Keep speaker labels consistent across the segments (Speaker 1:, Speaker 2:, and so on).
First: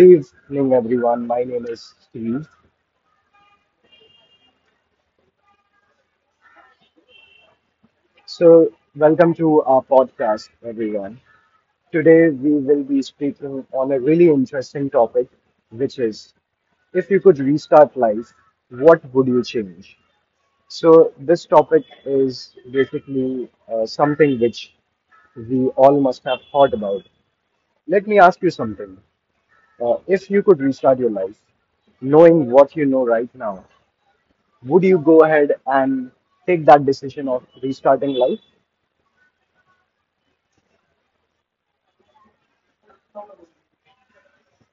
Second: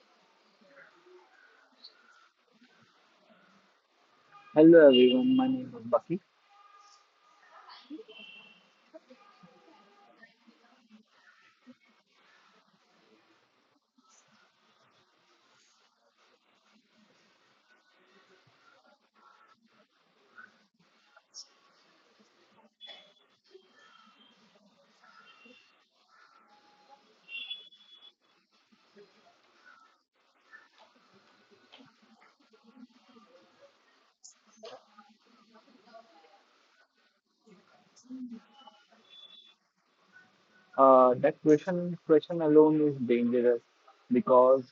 Speaker 1: evening, everyone. My name is Steve.
Speaker 2: Hello everyone, my name is Bucky.
Speaker 1: So, welcome to our podcast, everyone. Today, we will be speaking on a really interesting topic, which is if you could restart life, what would you change? So, this topic is basically something which we all must have thought about. Let me ask you something. If you could restart your life, knowing what you know right now, would you go ahead and take that decision of restarting life?
Speaker 2: That question alone is dangerous because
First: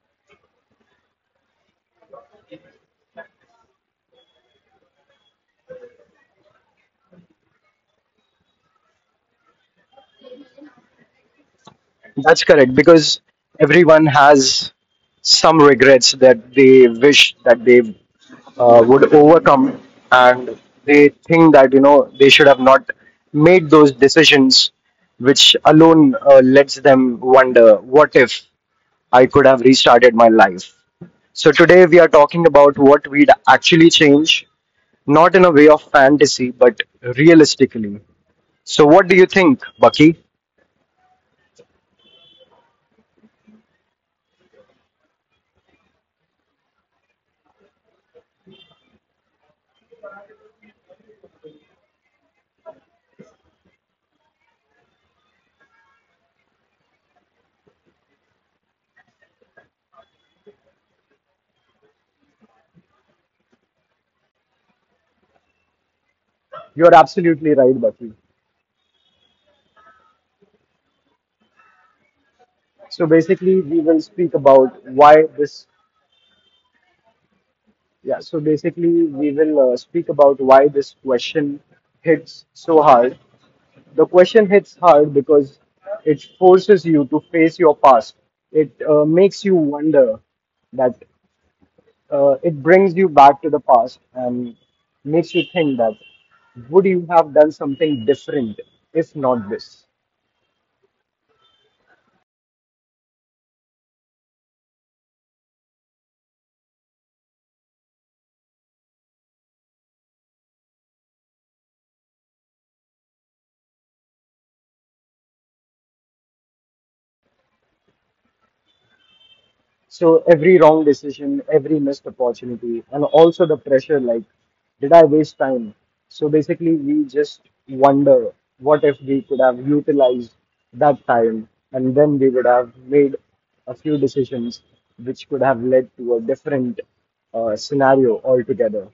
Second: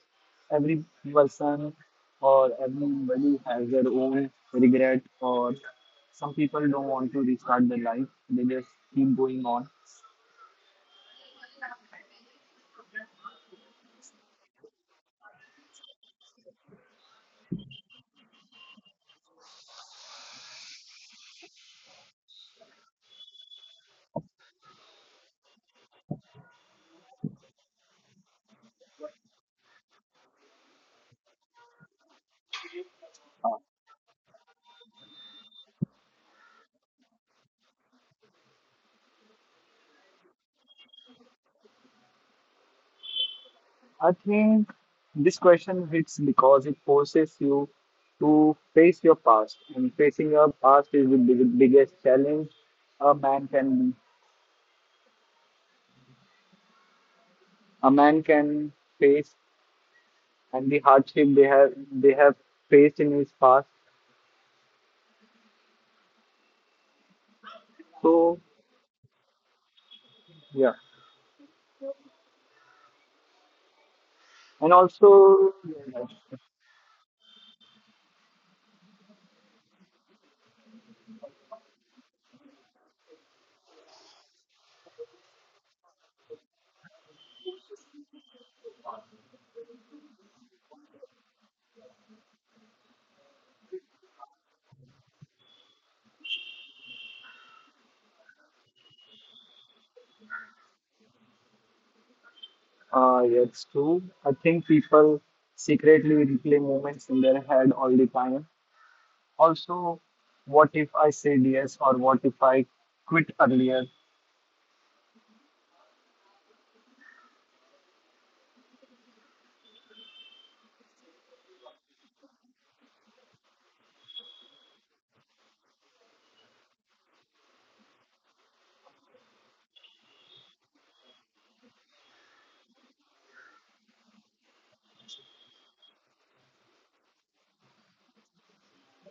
Speaker 2: every person or everybody has their own regret, or some people don't want to restart their life. They just keep going on.
Speaker 1: That's correct because everyone has some regrets that they wish that they would overcome, and they think that you know they should have not made those decisions, which alone lets them wonder, what if I could have restarted my life? So today we are talking about what we'd
Speaker 2: Uh,
Speaker 1: actually change, not in a way of fantasy, but realistically. So, what do you think, Bucky?
Speaker 2: I think this question hits because it forces you to face your past, and facing your past is the biggest challenge a man can a man can face, and the hardship they have faced in his past.
Speaker 1: You're absolutely right, Bucky.
Speaker 2: So yeah,
Speaker 1: So basically, we will speak about
Speaker 2: and
Speaker 1: why this.
Speaker 2: also
Speaker 1: Yeah. So basically, we will speak about why this question hits so hard. The question hits hard because it forces you to face your past. It makes you wonder that it brings you back to the past and makes you think that would you have done something different if not this?
Speaker 2: yeah, it's true. I think people secretly replay moments in their head all the time. Also, what if I said yes, or what if I quit earlier?
Speaker 1: So every wrong decision, every missed opportunity, and also the pressure like, did I waste time? So basically, we just wonder what if we could have utilized that time and then we would have made a few decisions which could have led to a different scenario altogether.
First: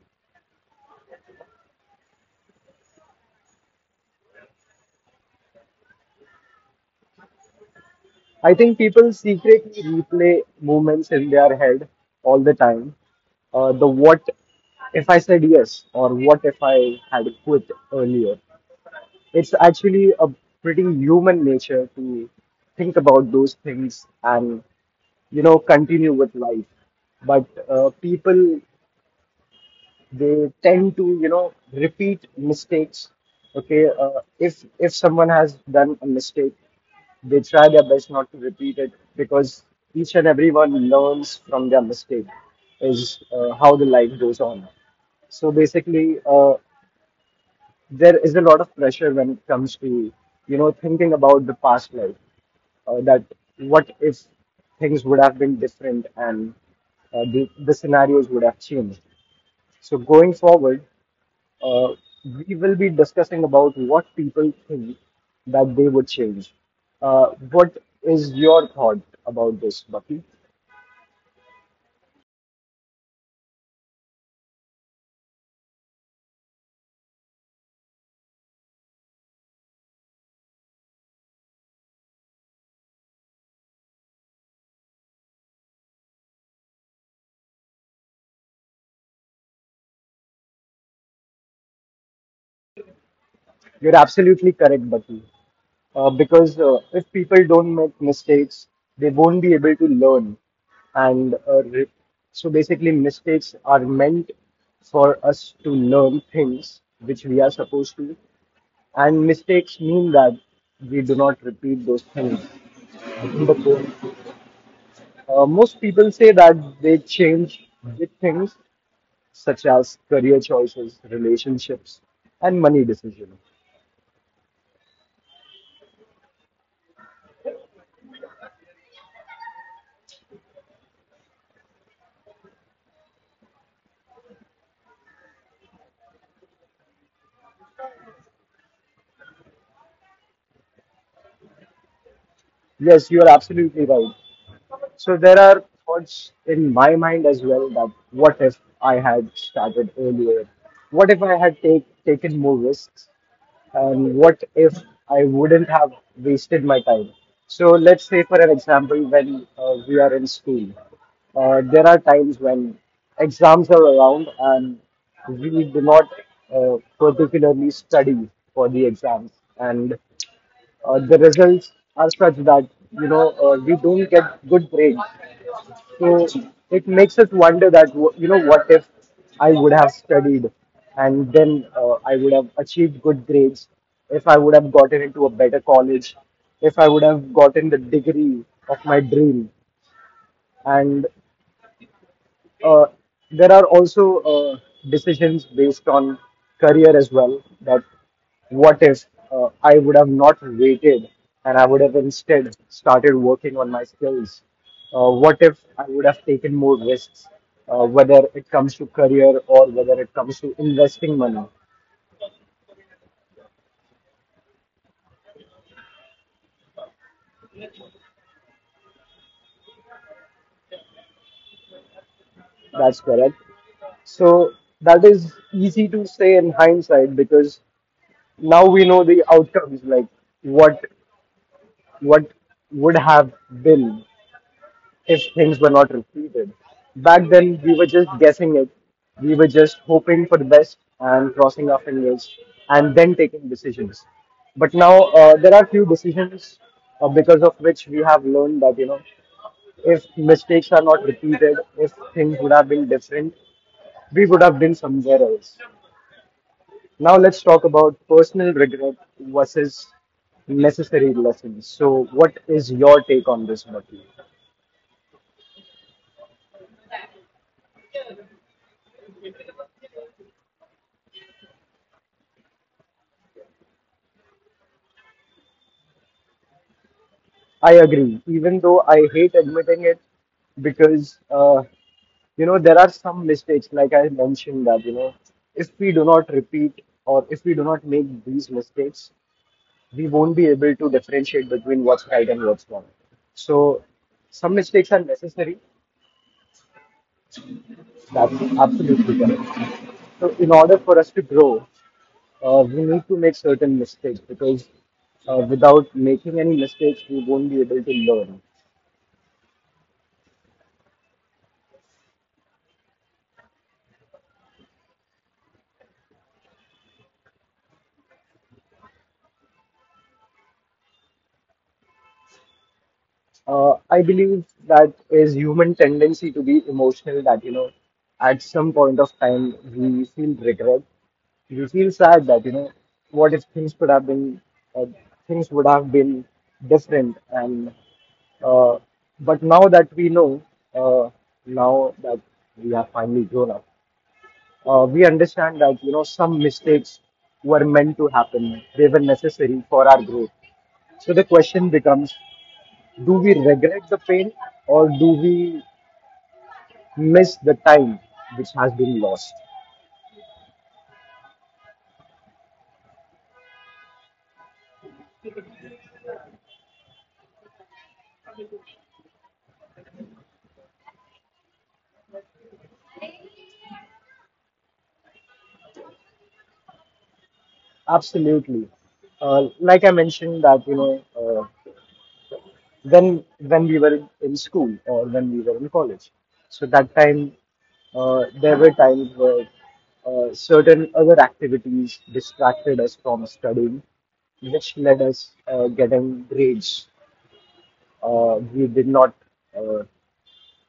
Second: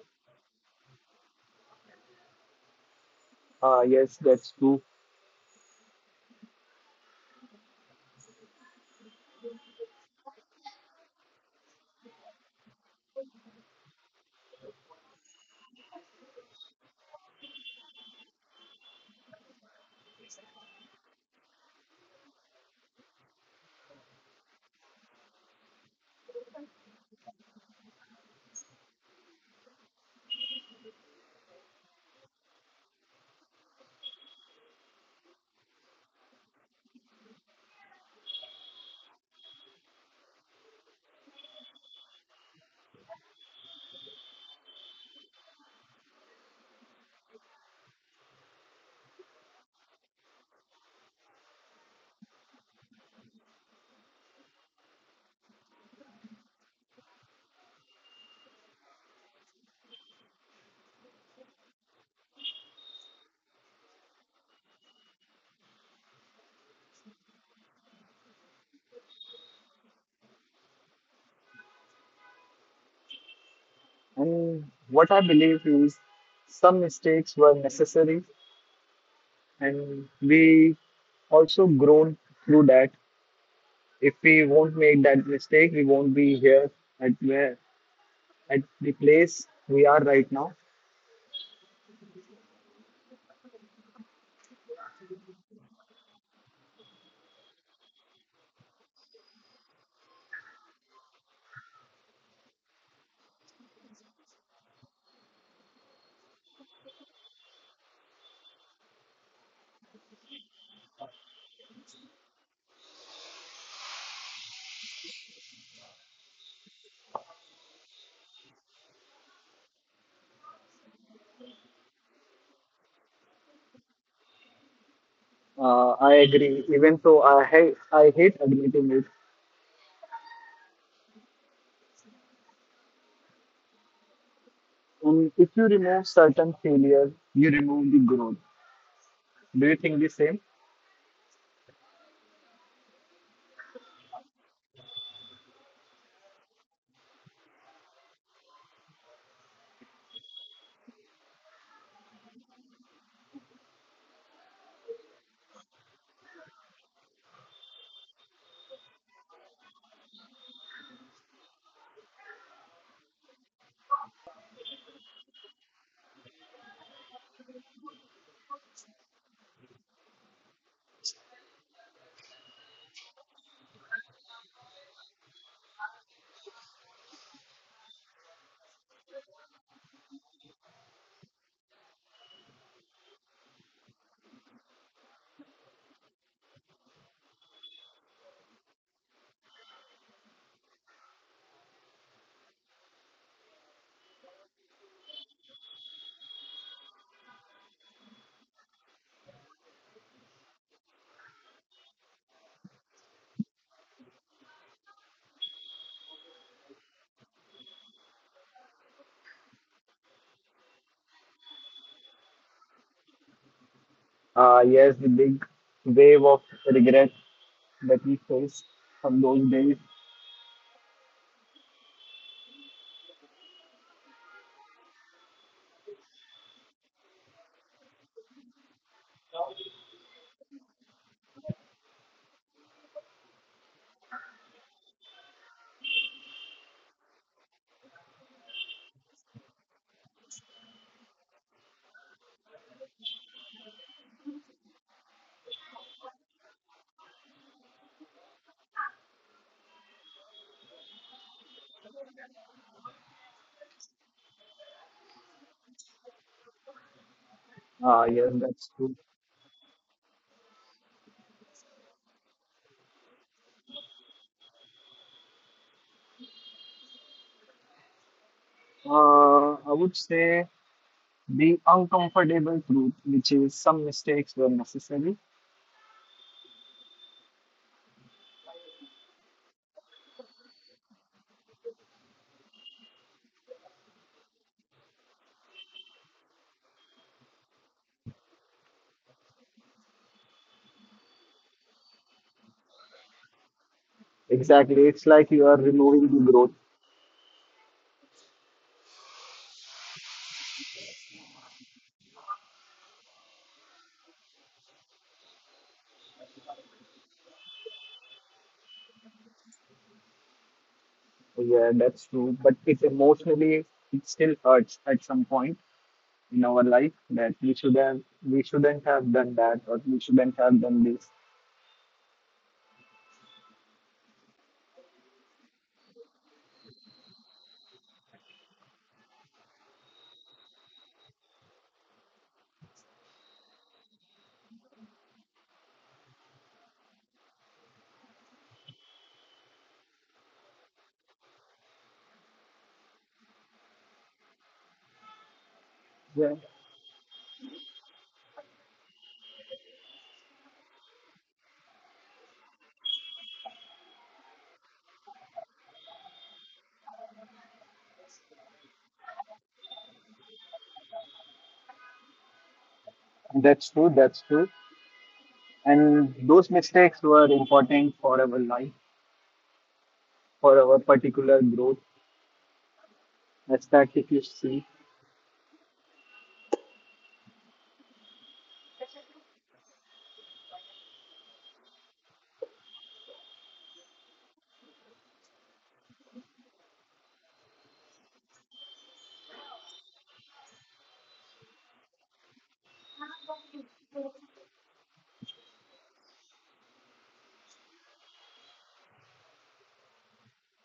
Speaker 2: Yes, that's true.
Speaker 1: I think people secretly replay moments in their head all the time. The what if I said yes, or what if I had quit earlier? It's actually a pretty human nature to think about those things and, you know, continue with life. But people, they tend to, you know, repeat mistakes. Okay, if someone has done a mistake, they try their best not to repeat it because each and everyone learns from their mistake is how the life goes on. So basically, there is a lot of pressure when it comes to you know thinking about the past life that what if things would have been different and the scenarios would have changed so going forward uh, we will be discussing about what people think that they would change what is your thought about this bucky?
Speaker 2: And what I believe is some mistakes were necessary, and we also grown through that. If we won't make that mistake, we won't be here at where at the place we are right now.
Speaker 1: You're absolutely correct, Bucky. Because if people don't make mistakes, they won't be able to learn. And so basically, mistakes are meant for us to learn things which we are supposed to. And mistakes mean that we do not repeat those things. But most people say that they change big things such as career choices, relationships, and money decisions.
Speaker 2: I agree, even though I hate admitting it. And if you remove certain failures, you remove the growth. Do you think the same?
Speaker 1: Yes, you are absolutely right. So there are thoughts in my mind as well that what if I had started earlier? What if I had taken more risks? And what if I wouldn't have wasted my time? So let's say, for an example, when we are in school, there are times when exams are around and we do not particularly study for the exams. And the results are such that you know we don't get good grades. So it makes us wonder that you know what if I would have studied and then I would have achieved good grades. If I would have gotten into a better college, if I would have gotten the degree of my dream, and uh, there are also decisions based on career as well. That what if I would have not waited and I would have instead started working on my skills? What if I would have taken more risks, whether it comes to career or whether it comes to investing money?
Speaker 2: Yes, the big wave of regret that we face from those days.
Speaker 1: That's correct. So that is easy to say in hindsight because now we know the outcomes, like what what would have been if things were not repeated. Back then, we were just guessing it. We were just hoping for the best and crossing our fingers and then taking decisions. But now, there are few decisions because of which we have learned that, you know, if mistakes are not repeated, if things would have been different, we would have been somewhere else. Now, let's talk about
Speaker 2: Yes,
Speaker 1: personal
Speaker 2: that's
Speaker 1: regret
Speaker 2: true.
Speaker 1: versus necessary lessons. So, what is your take on this, Murthy?
Speaker 2: I would say the uncomfortable truth, which is some mistakes were necessary.
Speaker 1: I agree, even though I hate admitting it because, you know, there are some mistakes, like I mentioned, that, you know, if we do not repeat or if we do not make these mistakes, we won't be able to differentiate between what's right and what's wrong. So, some mistakes
Speaker 2: Exactly.
Speaker 1: are
Speaker 2: It's like you
Speaker 1: necessary.
Speaker 2: are removing the growth.
Speaker 1: That's absolutely correct. So, in order for us to grow, we need to make certain mistakes because without making any mistakes, we won't be able to learn.
Speaker 2: Yeah, that's true. But it emotionally it still hurts at some point in our life that we shouldn't have done that, or we shouldn't have done this.
Speaker 1: I believe that is human tendency to be emotional that, you know, at some point of time we feel regret. We feel sad that, you know, what if things could have been, uh, things would have been different. And uh, but now that we know, uh, now that we have finally grown up, we understand that, you know, some
Speaker 2: Yeah.
Speaker 1: mistakes were meant to happen. They were necessary for our growth. So the question becomes do we regret the pain or do we miss the time which has been lost?
Speaker 2: That's true, that's true. And those mistakes were important for our life, for our particular growth. That's that, if you see.
Speaker 1: Absolutely. Like I mentioned that you know when we were in school or when we were in college so that time there were times where certain other activities distracted us from studying which led us getting grades we did not uh,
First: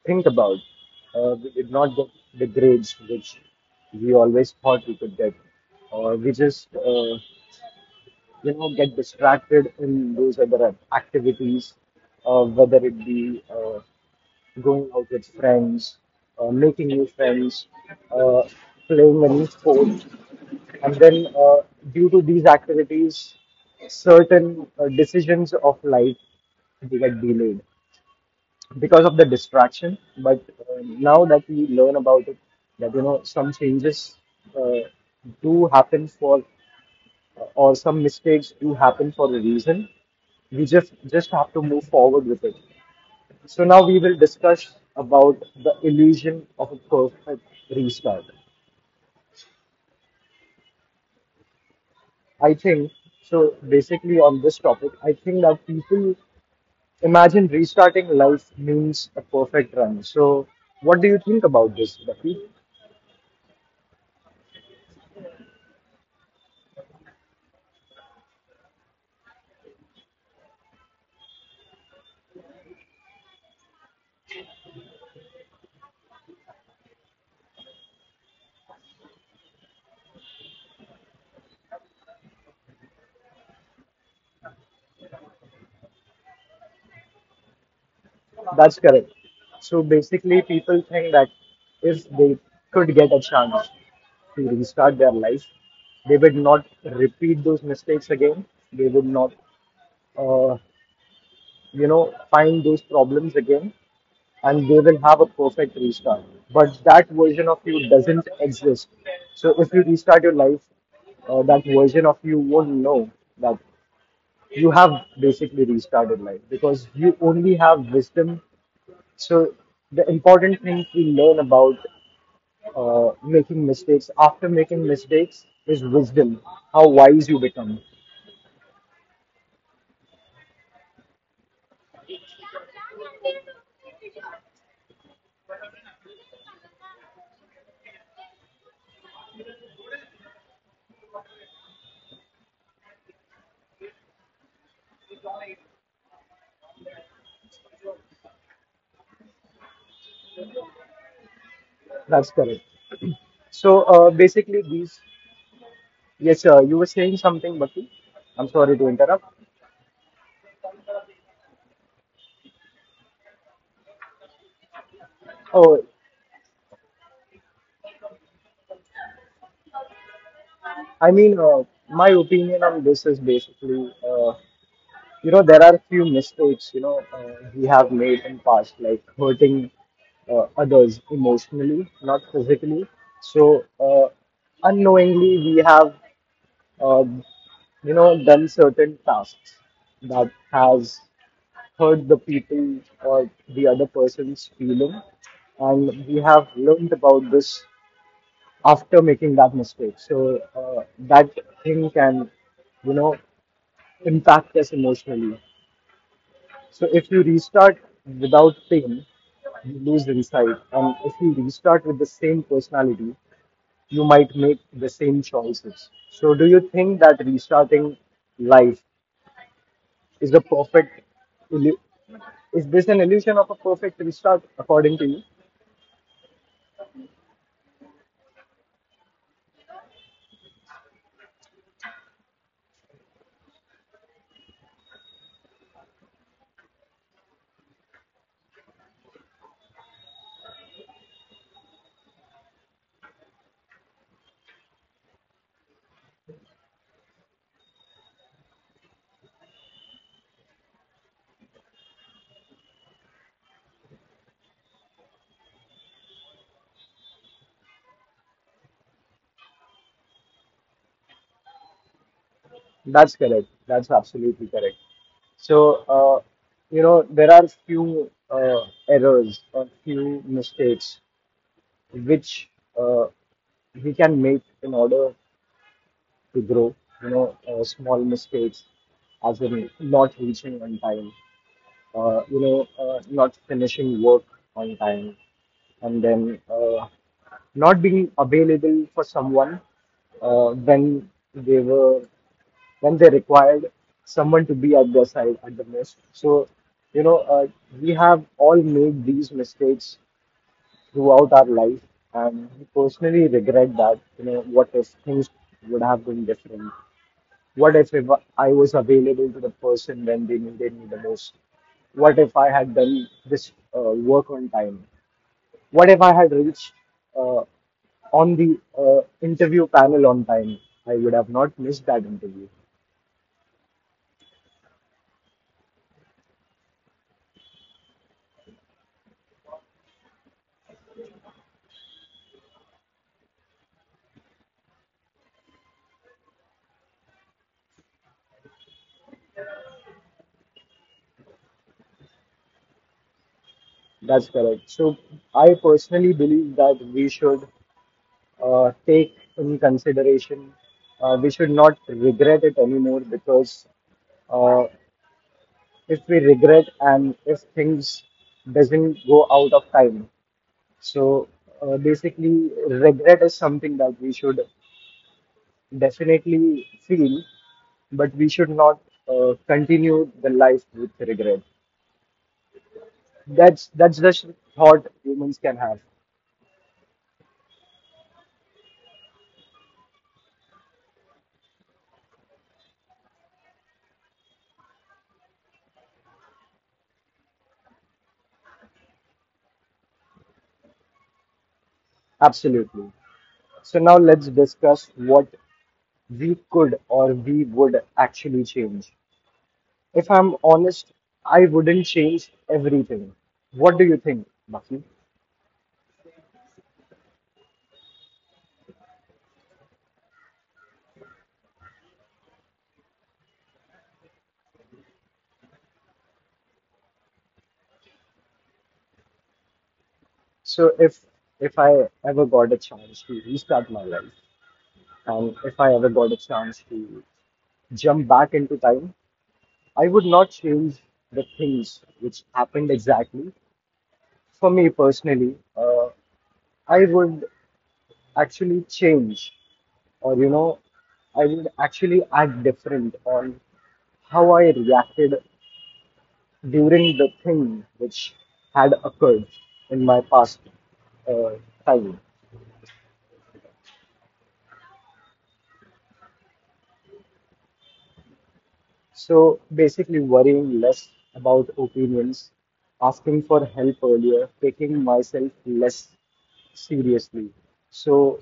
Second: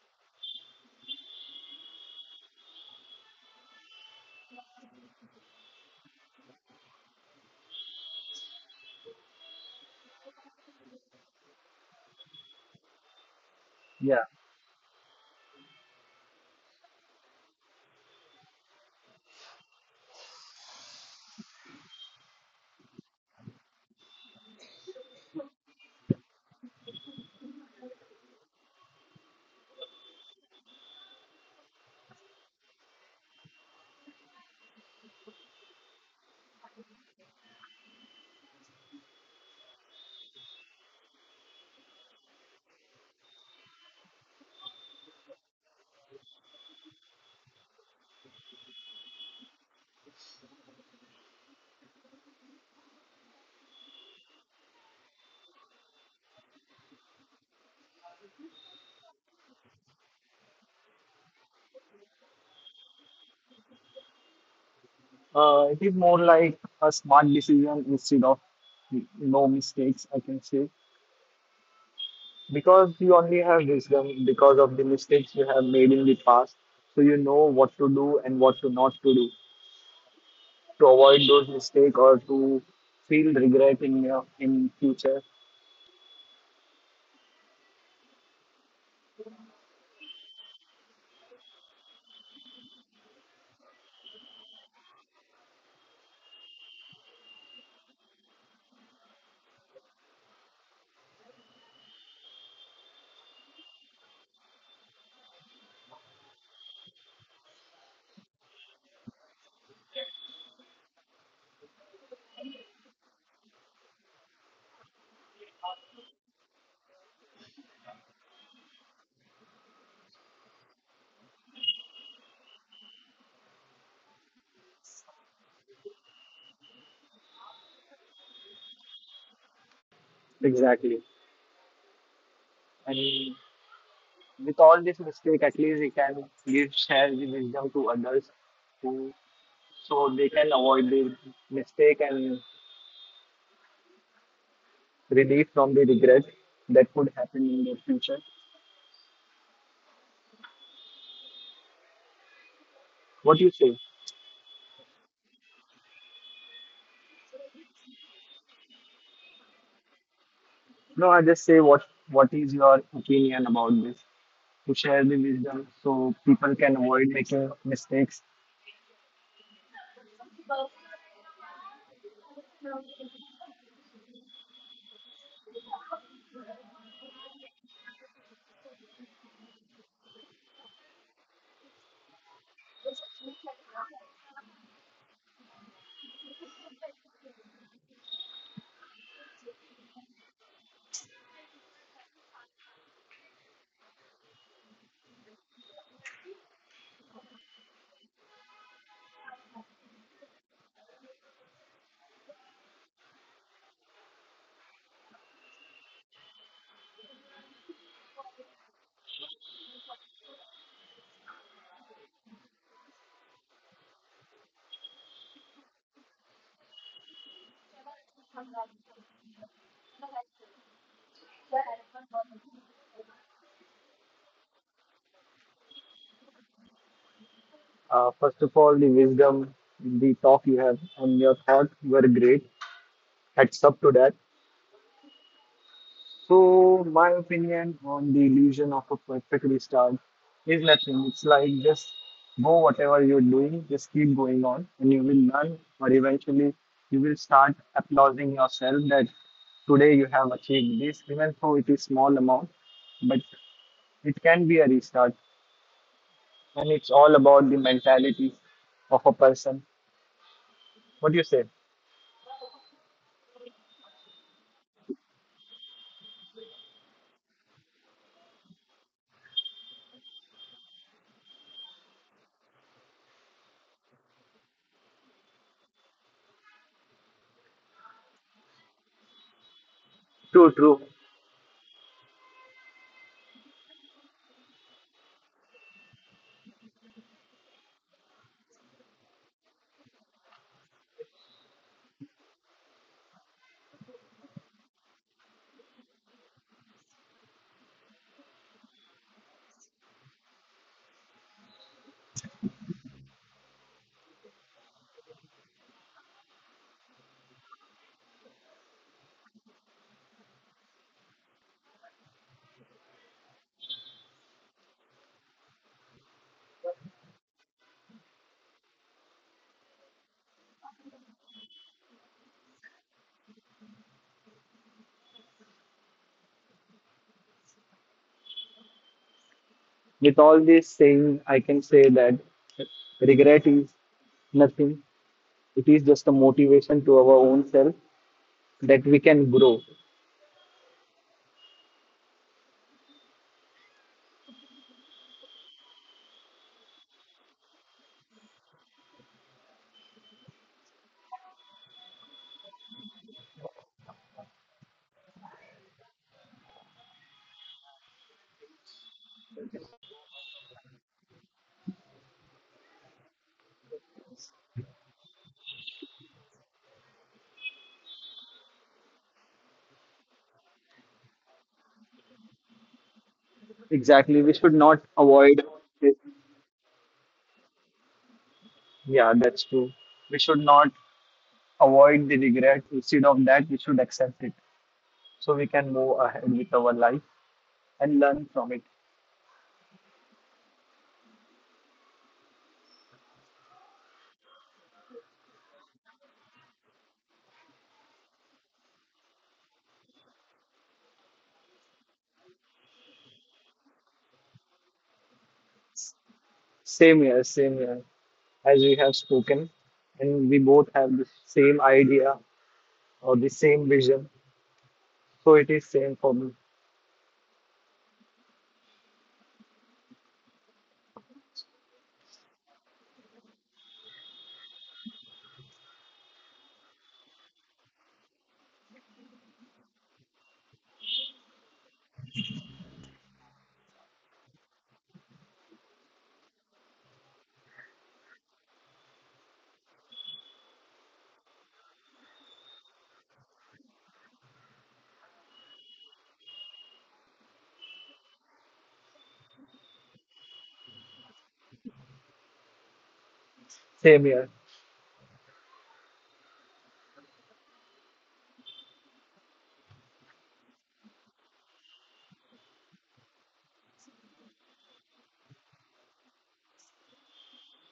Speaker 1: think about. We did not get the grades which we always thought we could get, or we just you know get distracted in those other activities, whether it be
Speaker 2: Yeah.
Speaker 1: going out with friends, making new friends, uh, playing a new sport, and then due to these activities, certain decisions of life they get delayed because of the distraction. But now that we learn about it, that you know some changes uh, do happen for, or some mistakes do happen for a reason. We just have to move forward with it. So now we will discuss about the illusion of a perfect restart. I think so. Basically, on this topic, I think that people imagine restarting life means a perfect run. So, what do you think about this, Rafi?
Speaker 2: It is more like a smart decision instead of no mistakes, I can say, because you only have wisdom because of the mistakes you have made in the past. So you know what to do and what to not to do, to avoid those mistakes or to feel regret in your in future.
Speaker 1: That's correct. So basically, people think that if they could get a chance to restart their life, they would not repeat those mistakes again. They would not, uh, you know, find those problems again, and they will have a perfect restart. But that version of you doesn't exist. So if you restart your life, that version of you won't know that you have basically restarted life because you only have wisdom so the important thing we learn about making mistakes after making mistakes is wisdom, how wise you become.
Speaker 2: Exactly. And with all this mistake, at least we can give share the wisdom to others who, so they can avoid the mistake and relief from the regret that could happen in the future.
Speaker 1: That's correct. So
Speaker 2: What do you say?
Speaker 1: basically, these. Yes, sir. You were saying something, Bhakti. I'm sorry to interrupt.
Speaker 2: No, I just say what is your opinion about this, to share the
Speaker 1: Oh,
Speaker 2: wisdom so people can avoid making mistakes.
Speaker 1: I mean, my opinion on this is basically. You know there are few mistakes you know we have made in past like hurting others emotionally not physically so uh, unknowingly we have uh, you know done certain tasks that has hurt the people or the other person's feeling and we have learned about this after making that mistake so that thing can you know impact us emotionally. So if you restart without pain, you lose insight. And if you restart with the same personality, you might make the same choices. So do you think that restarting life is the perfect, illu- is this an illusion of a perfect restart according to you?
Speaker 2: First of all, the wisdom, the talk you have and your thought, were great. Heads up to that. So, my opinion on the illusion of a perfect restart is nothing. It's like, just go whatever you're doing, just keep going on, and you will learn. Or eventually, you will start applauding yourself that today you have achieved this, even though it is small amount, but it can be a restart. And it's all about the mentality of a person. What do you say?
Speaker 1: That's correct. That's absolutely correct. So, you know, there are few errors or few mistakes which uh, we can make in order to grow, you know, small mistakes, as in not
Speaker 2: True, true.
Speaker 1: reaching on time, you know, not finishing work on time, and then not being available for someone when they were when they required someone to be at their side at the most. So, you know, we have all made these mistakes throughout our life, and we personally regret that. You know, what if things would have been different? What if I was available to the person when they needed me the most? What if I had done this work on time? What if I had reached uh, on the interview panel on time? I would have not missed that interview.
Speaker 2: With all this saying, I can say that regret is nothing. It is just a motivation to our own self, that we can grow.
Speaker 1: That's correct. So I personally believe that we should take in consideration. We should not regret it anymore because uh, if we regret and if things doesn't go out of time. So basically, regret is something that we should definitely feel, but we should not continue the life with regret. That's the
Speaker 2: Exactly. We should
Speaker 1: thought
Speaker 2: not
Speaker 1: humans can
Speaker 2: avoid
Speaker 1: have.
Speaker 2: it. Yeah, that's true. We should not avoid the regret. Instead of that, we should accept it so we can move ahead with our life and learn from it.
Speaker 1: Absolutely. So now let's discuss what we could or we would actually change. If I'm honest, I wouldn't change everything. What do you think, Bucky?
Speaker 2: Same here, same here. As we have spoken, and we both have the same idea or the same vision. So it is same for me,
Speaker 1: So if I ever got a chance to restart my life, and if I ever got a chance to jump back into time, I would not change the things which happened exactly. For me personally, I would actually change, or I would actually act different on how I reacted during the thing which had occurred in my past uh, time.
Speaker 2: same here.
Speaker 1: So basically, worrying less about opinions, asking for help earlier, taking myself less seriously. So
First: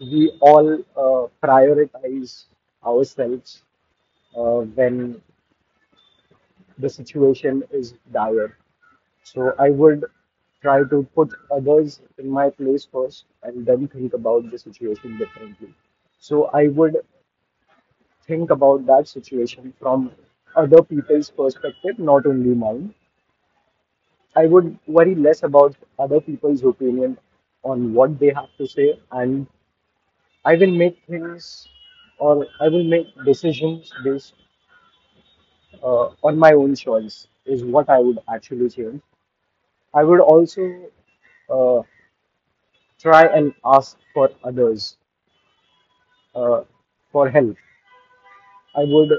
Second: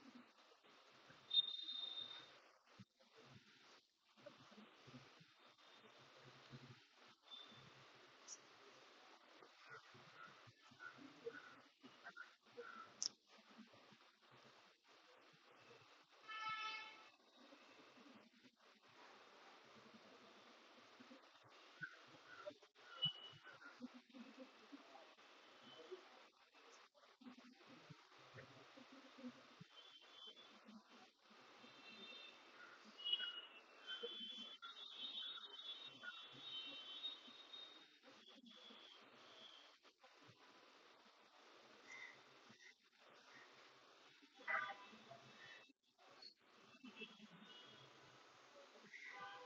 Speaker 1: we all prioritize ourselves when the situation is dire. So I would try to put others in my place first and then think about the situation differently. So I would think about that situation from other people's perspective, not only mine. I would worry less about other people's opinion on what they have to say, and I will make things or I will make decisions based on my own choice, is what I would actually change. I would also uh, try and ask for others uh, for help. I would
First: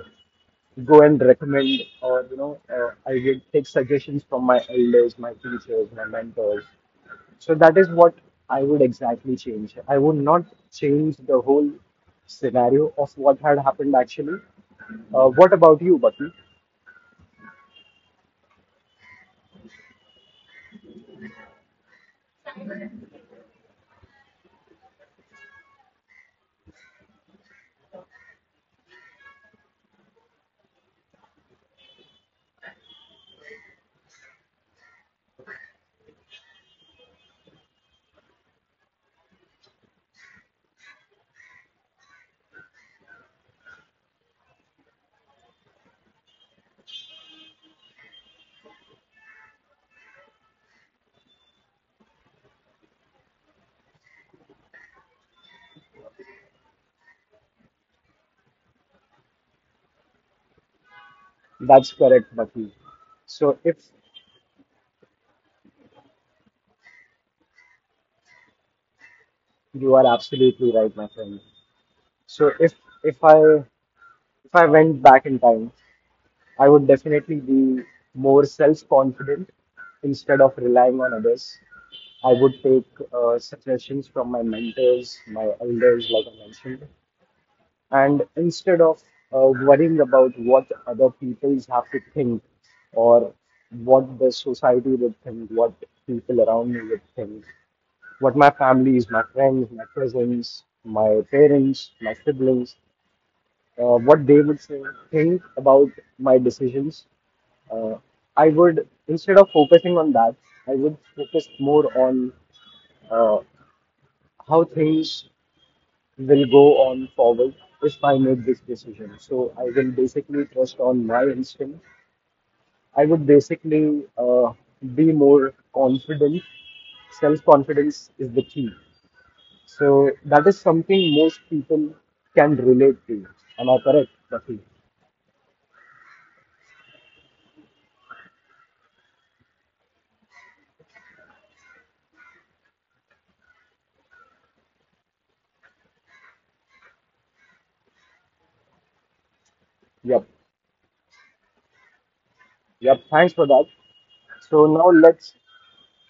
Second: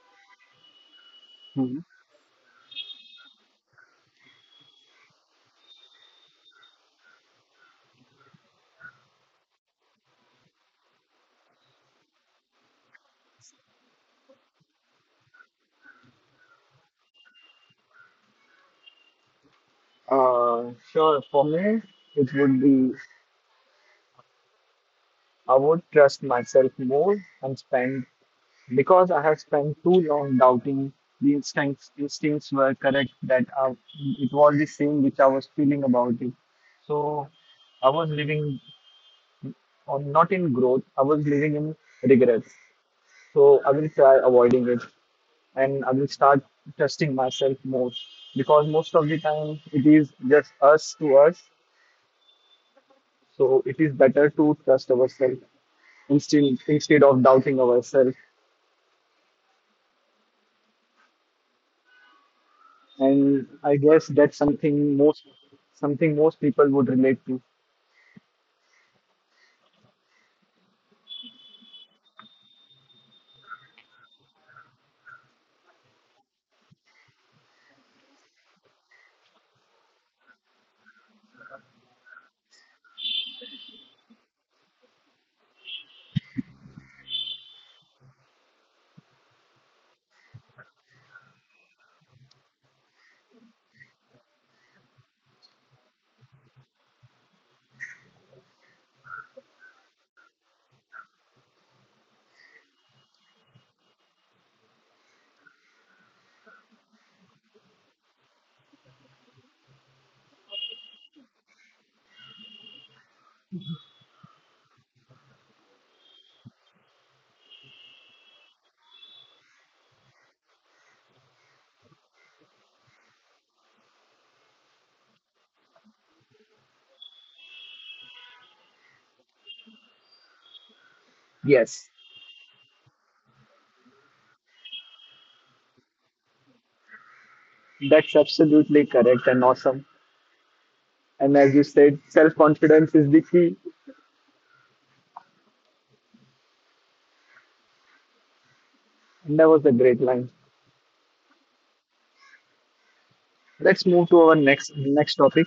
Speaker 1: go and recommend
Speaker 2: Mhm.
Speaker 1: or I did take suggestions from my elders, my teachers, my mentors. So that is what I would exactly change. I would not change the whole scenario of what had happened actually. What about you, Bucky?
Speaker 2: Sure, for me, it would be I would trust myself more and spend, because I have spent too long doubting. The instincts were correct, that I, it was the same which I was feeling about it. So I was living on not in growth, I was living in regret. So I will try avoiding it, and I will start trusting myself more, because most of the time it is just us to us. So it is better to trust ourselves instead instead of doubting ourselves.
Speaker 1: That's correct, Bucky. so
Speaker 2: And
Speaker 1: if
Speaker 2: I guess that's something most people would relate to.
Speaker 1: you are absolutely right, my friend. So if I went back in time, I would definitely be more self-confident instead of relying on others. I would take suggestions from my mentors, my elders, like I mentioned, and instead of worrying about what other people have to think, or what the society would think, what people around me would think, what my families, my friends, my cousins, my parents, my siblings, what they would say, think about my decisions, uh, I would, instead of focusing on that, I would focus more on uh, how things will go on forward if I make this decision. So I will basically trust on my instinct. I would basically be more confident. Self confidence is the key. So that is something most
Speaker 2: Yes,
Speaker 1: people can relate to. Am I correct, Rafi?
Speaker 2: that's absolutely correct and awesome. And as you said, self confidence is the key. And that
Speaker 1: Yep.
Speaker 2: was a great line.
Speaker 1: Yep. Thanks for that.
Speaker 2: Let's
Speaker 1: So
Speaker 2: move to
Speaker 1: now
Speaker 2: our
Speaker 1: let's,
Speaker 2: next topic.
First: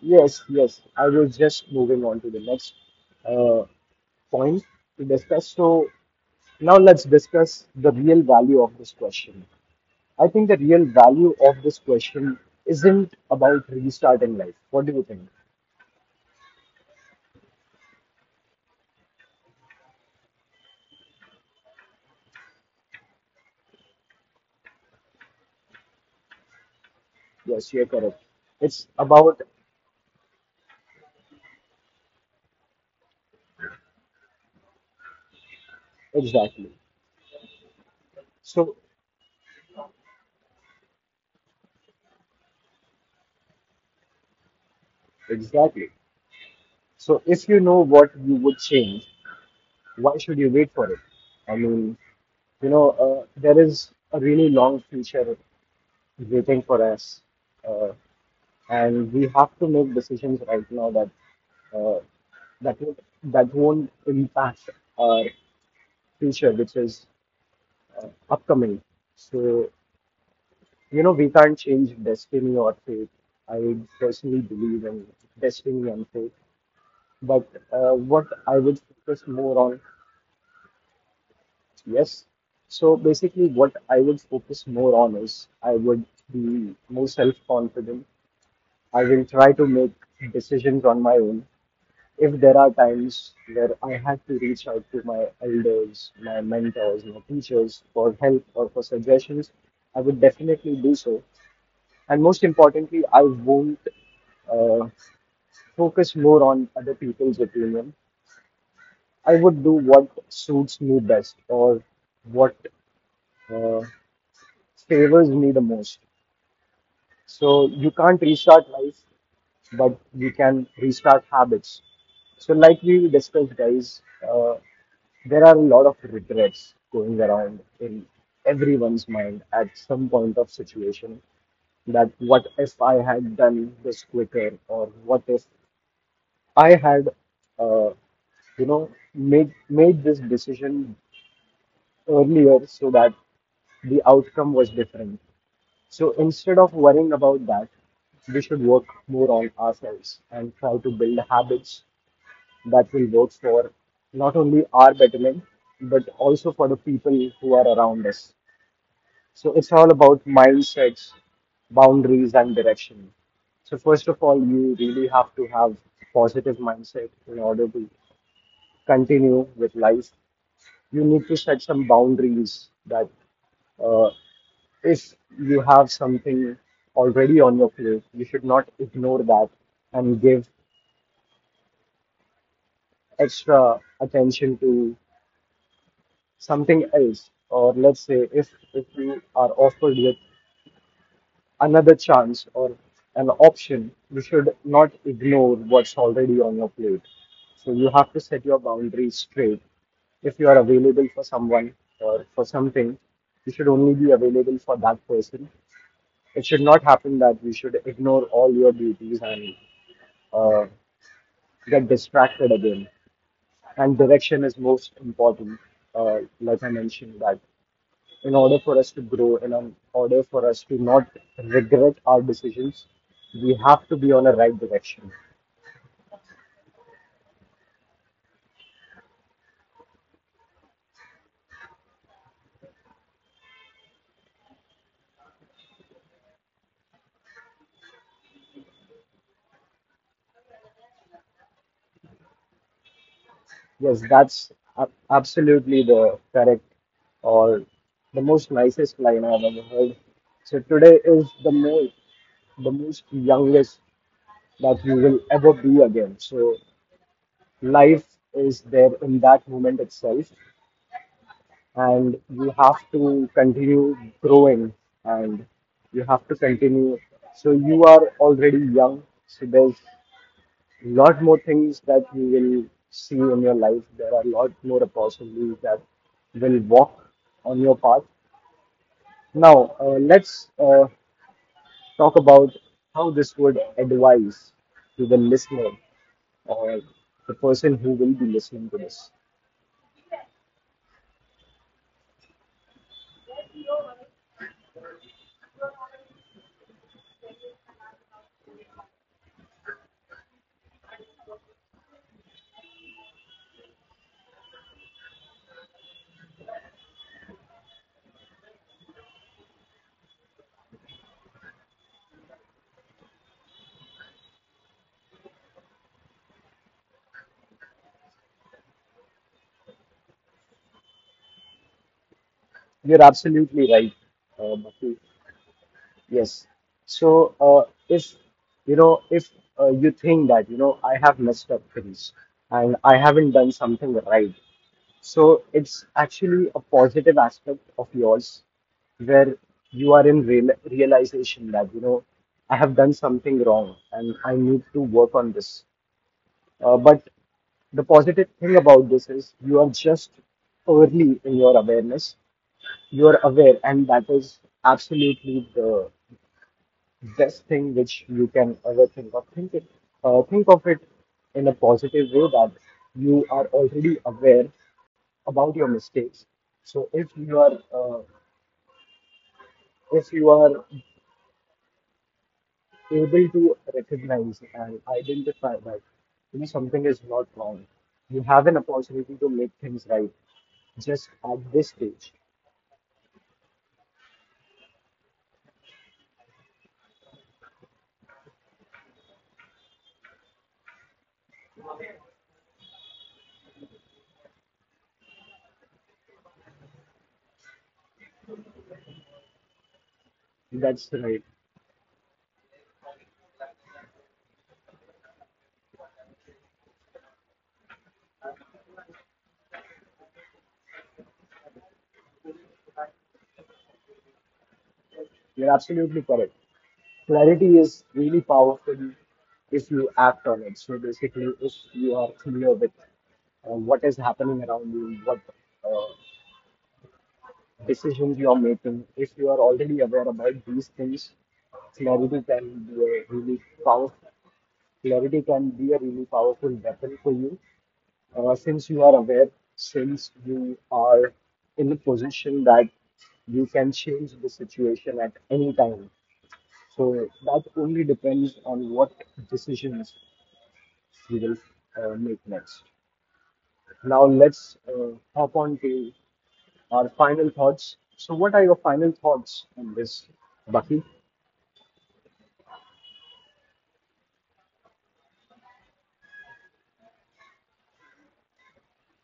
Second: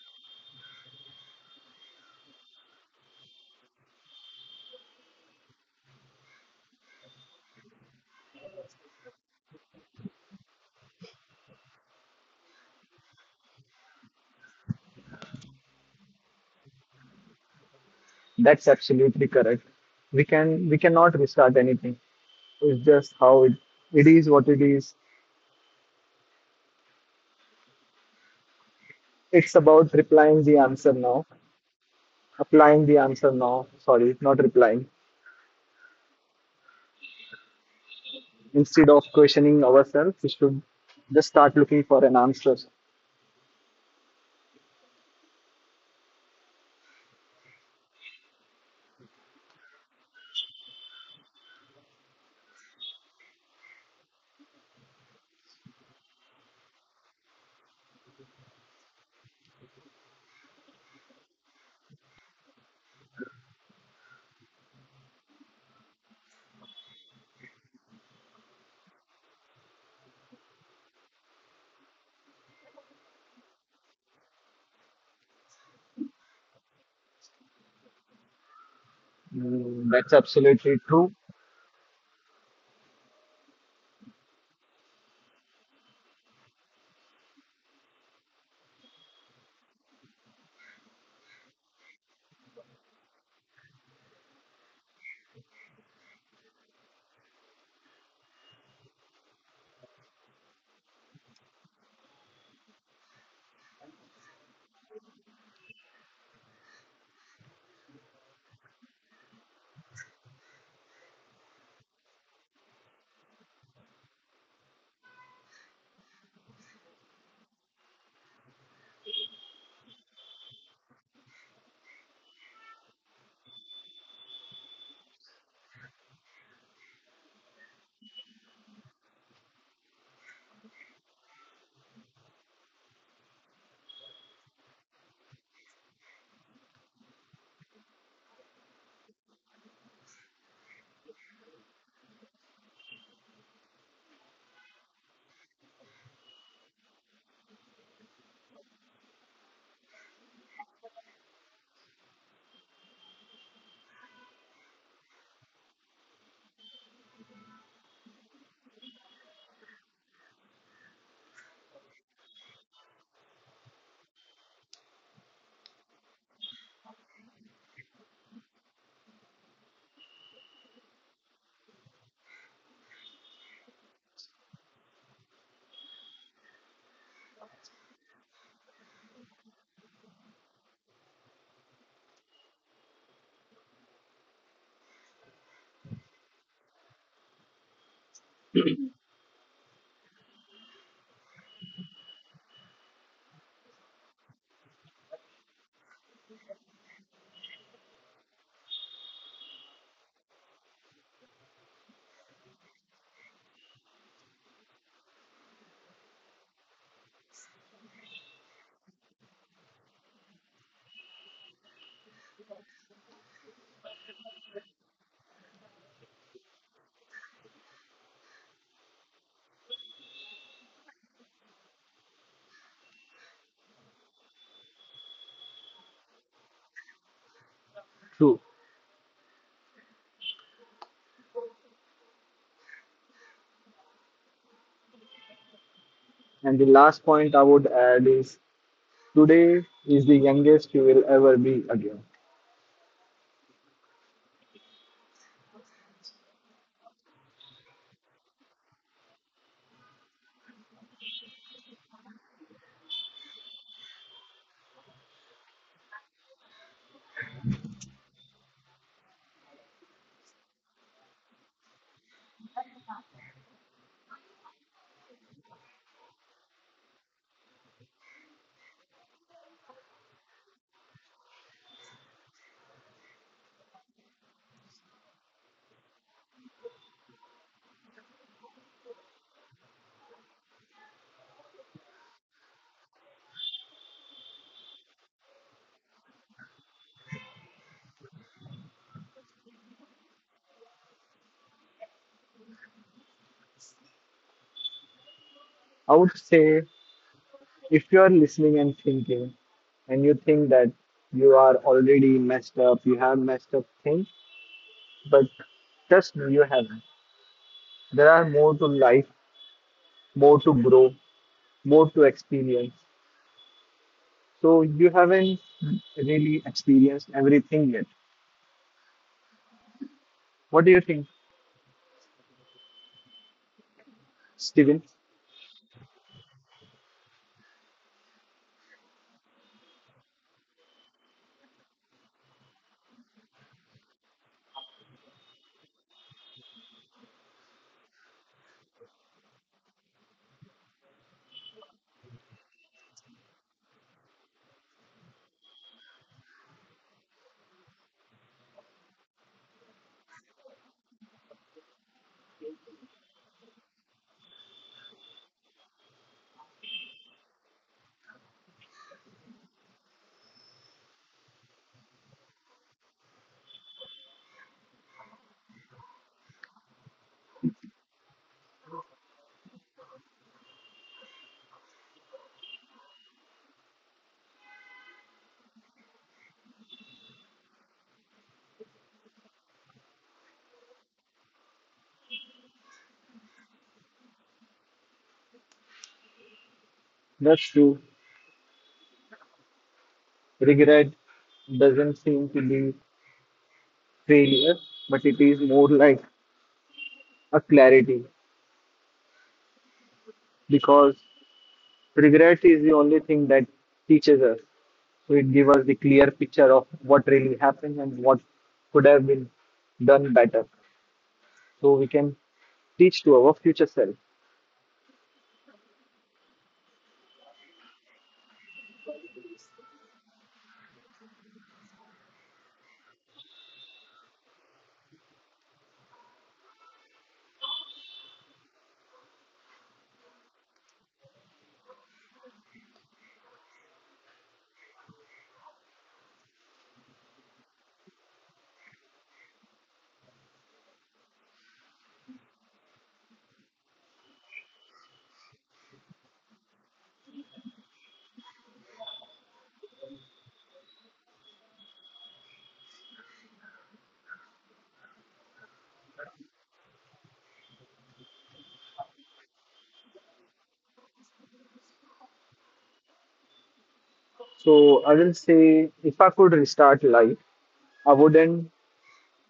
Speaker 1: yes, yes, I was just moving on to the next uh, point to discuss. So now let's discuss the real value of this question. I think the real value of this question isn't about restarting life. What do you think?
Speaker 2: That's absolutely correct. We cannot restart anything. It's just how it, it is what it is.
Speaker 1: Yes, you're correct. It's
Speaker 2: It's
Speaker 1: about,
Speaker 2: about replying the answer now, applying the answer now. Sorry, not replying.
Speaker 1: exactly.
Speaker 2: Instead of
Speaker 1: So
Speaker 2: questioning ourselves, we should just start looking for an answer.
Speaker 1: exactly. So if you know what you would change, why should you wait for it? I mean, you know, there is a really long future waiting for us. Uh, and we have to make decisions right now that uh, that won't, that won't impact our future, which is upcoming. So, we can't change destiny or fate. I personally believe in destiny and fate. But what I would
Speaker 2: Mm, that's
Speaker 1: focus more
Speaker 2: absolutely
Speaker 1: on,
Speaker 2: true.
Speaker 1: yes. So basically, what I would focus more on is I would be more self confident. I will try to make decisions on my own. If there are times where I have to reach out to my elders, my mentors, my teachers for help or for suggestions, I would definitely do so. And most importantly, I won't uh, focus more on other people's opinion. I would do what suits me best, or what uh, favors me the most. So you can't restart life, but we can restart habits. So, like we discussed, guys, there are a lot of regrets going around in everyone's mind at some point of situation, that what if I had done this quicker, or what if I had uh, made this decision earlier so that the outcome was different. So instead of worrying about that, we should work more on ourselves and try to build habits that will work for not only our betterment, but also for the people who are around us. So it's all about mindsets, boundaries, and direction. So first of all, you really have to have positive mindset in order to continue with life. You need to set some boundaries that uh, if you have something already on your plate, you should not ignore that and give extra attention to something else. Or let's say if you are offered with another chance or an option, you should not ignore what's already on your plate. So you have to set your boundaries straight. If you are available for someone or for something, you should only be available for that person. It should not happen that you should ignore all your duties and get distracted again. And direction is most important. Like I mentioned, that in order for us to grow, in order for us to not regret our decisions, we have to be on a right direction.
Speaker 2: True. And the last point I would add is, today is the youngest you will ever be again.
Speaker 1: Yes, that's absolutely the correct or the most nicest line I've ever heard. So today is the most youngest that you will ever be again. So life is there in that moment itself, and you have to continue growing and you have to continue. So you are already young, so there's lot more things that you will see in your life. There are lot more opportunities that will walk on your path. Now, let's talk about how this would advise to the listener or the person who will be listening to this.
Speaker 2: I would say, if you are listening and thinking, and you think that you are already messed up, you have messed up things, but trust me, you haven't. There are more to life, more to grow, more to experience. So you haven't really experienced everything yet. What do you think,
Speaker 1: You're absolutely right,
Speaker 2: Steven?
Speaker 1: Bhakti. Yes. So, if you think that, you know, I have messed up things and I haven't done something right, so it's actually a positive aspect of yours where you are in real realization that, you know, I have done something wrong and I need to work on this. But the positive thing about this is you are just early in your awareness, you are aware, and that is absolutely the best thing which you can ever think of. Think it, think of it in a positive way that you are already aware about your mistakes. So if you are able to recognize and identify that, you know, something is not wrong, you have an opportunity to make things right just at this stage.
Speaker 2: That's true. Regret doesn't seem to be failure, but it is more like a clarity, because
Speaker 1: That's right.
Speaker 2: regret is the only thing that teaches us. So it gives us the clear picture of what really happened and what could have been done better. So we can teach to our future self.
Speaker 1: You're absolutely correct. Clarity is really powerful if you act on it. So basically, if you are clear with what is happening around you, what uh, decisions you are making, if you are already aware about these things, clarity can be a really powerful clarity can be a really powerful weapon for you, since you are aware, since you are in a position that you can change the situation at any time. So that only depends on what decisions we will make next. Now let's hop on to our final thoughts. So what are your final thoughts on this, Bucky?
Speaker 2: So I will say, if I could restart life, I wouldn't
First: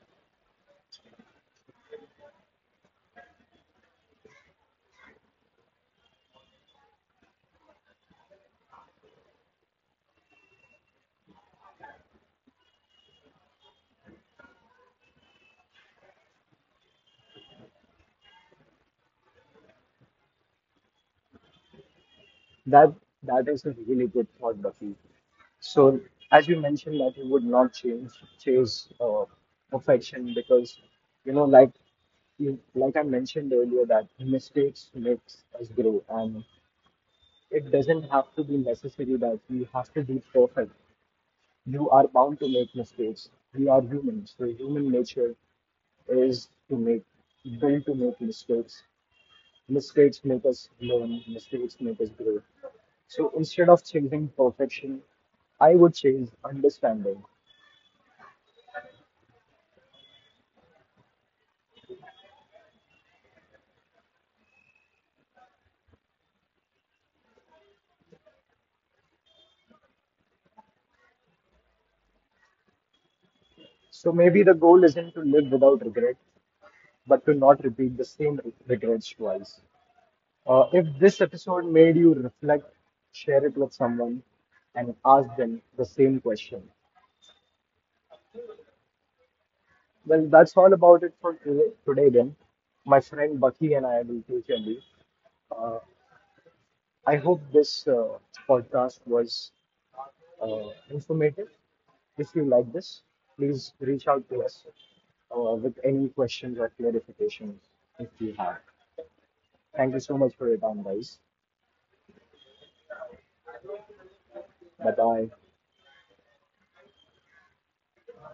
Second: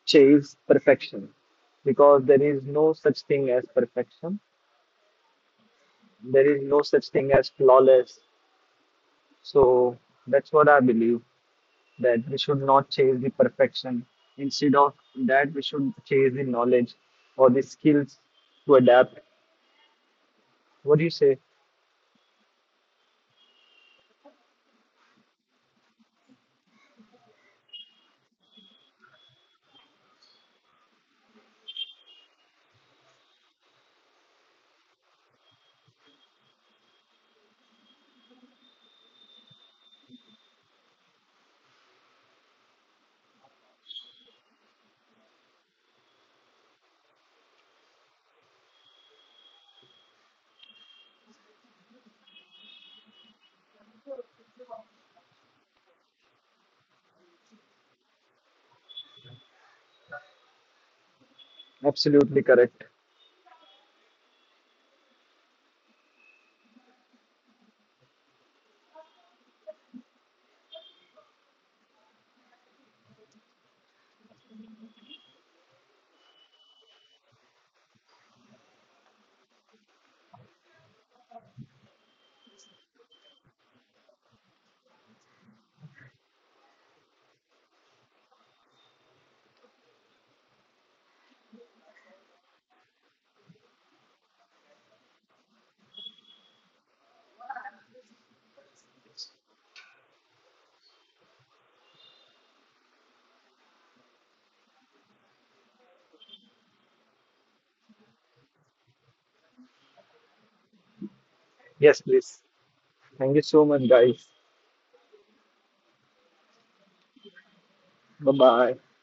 Speaker 2: chase perfection, because there is no such thing as perfection. There is no such thing as flawless. So that's what I believe, that we should not chase the perfection. Instead of that, we should chase the knowledge or the skills to adapt. What do you say?
Speaker 1: That that is a really good thought, Bucky. So as you mentioned that you would not change, chase perfection, because you know, like I mentioned earlier, that mistakes makes us grow, and it doesn't have to be necessary that we have to be perfect. You are bound to make mistakes. We are humans. The human nature is to make, built to make mistakes. Mistakes make us learn. Mistakes make us grow. So instead of chasing perfection, I would chase understanding.
Speaker 2: Absolutely correct.
Speaker 1: So maybe the goal isn't to live without regret, but to not repeat the same regrets twice. If this episode made you reflect, share it with someone and ask them the same question. Well, that's all about it for today then. My friend Bucky and I will take your leave. Uh, I hope this podcast was informative. If you like this, please reach out to us with any questions or clarifications if you have. Thank you so much for your time, guys.
Speaker 2: Yes, please. Thank you so much, guys.
Speaker 1: Bye bye.
Speaker 2: Bye bye.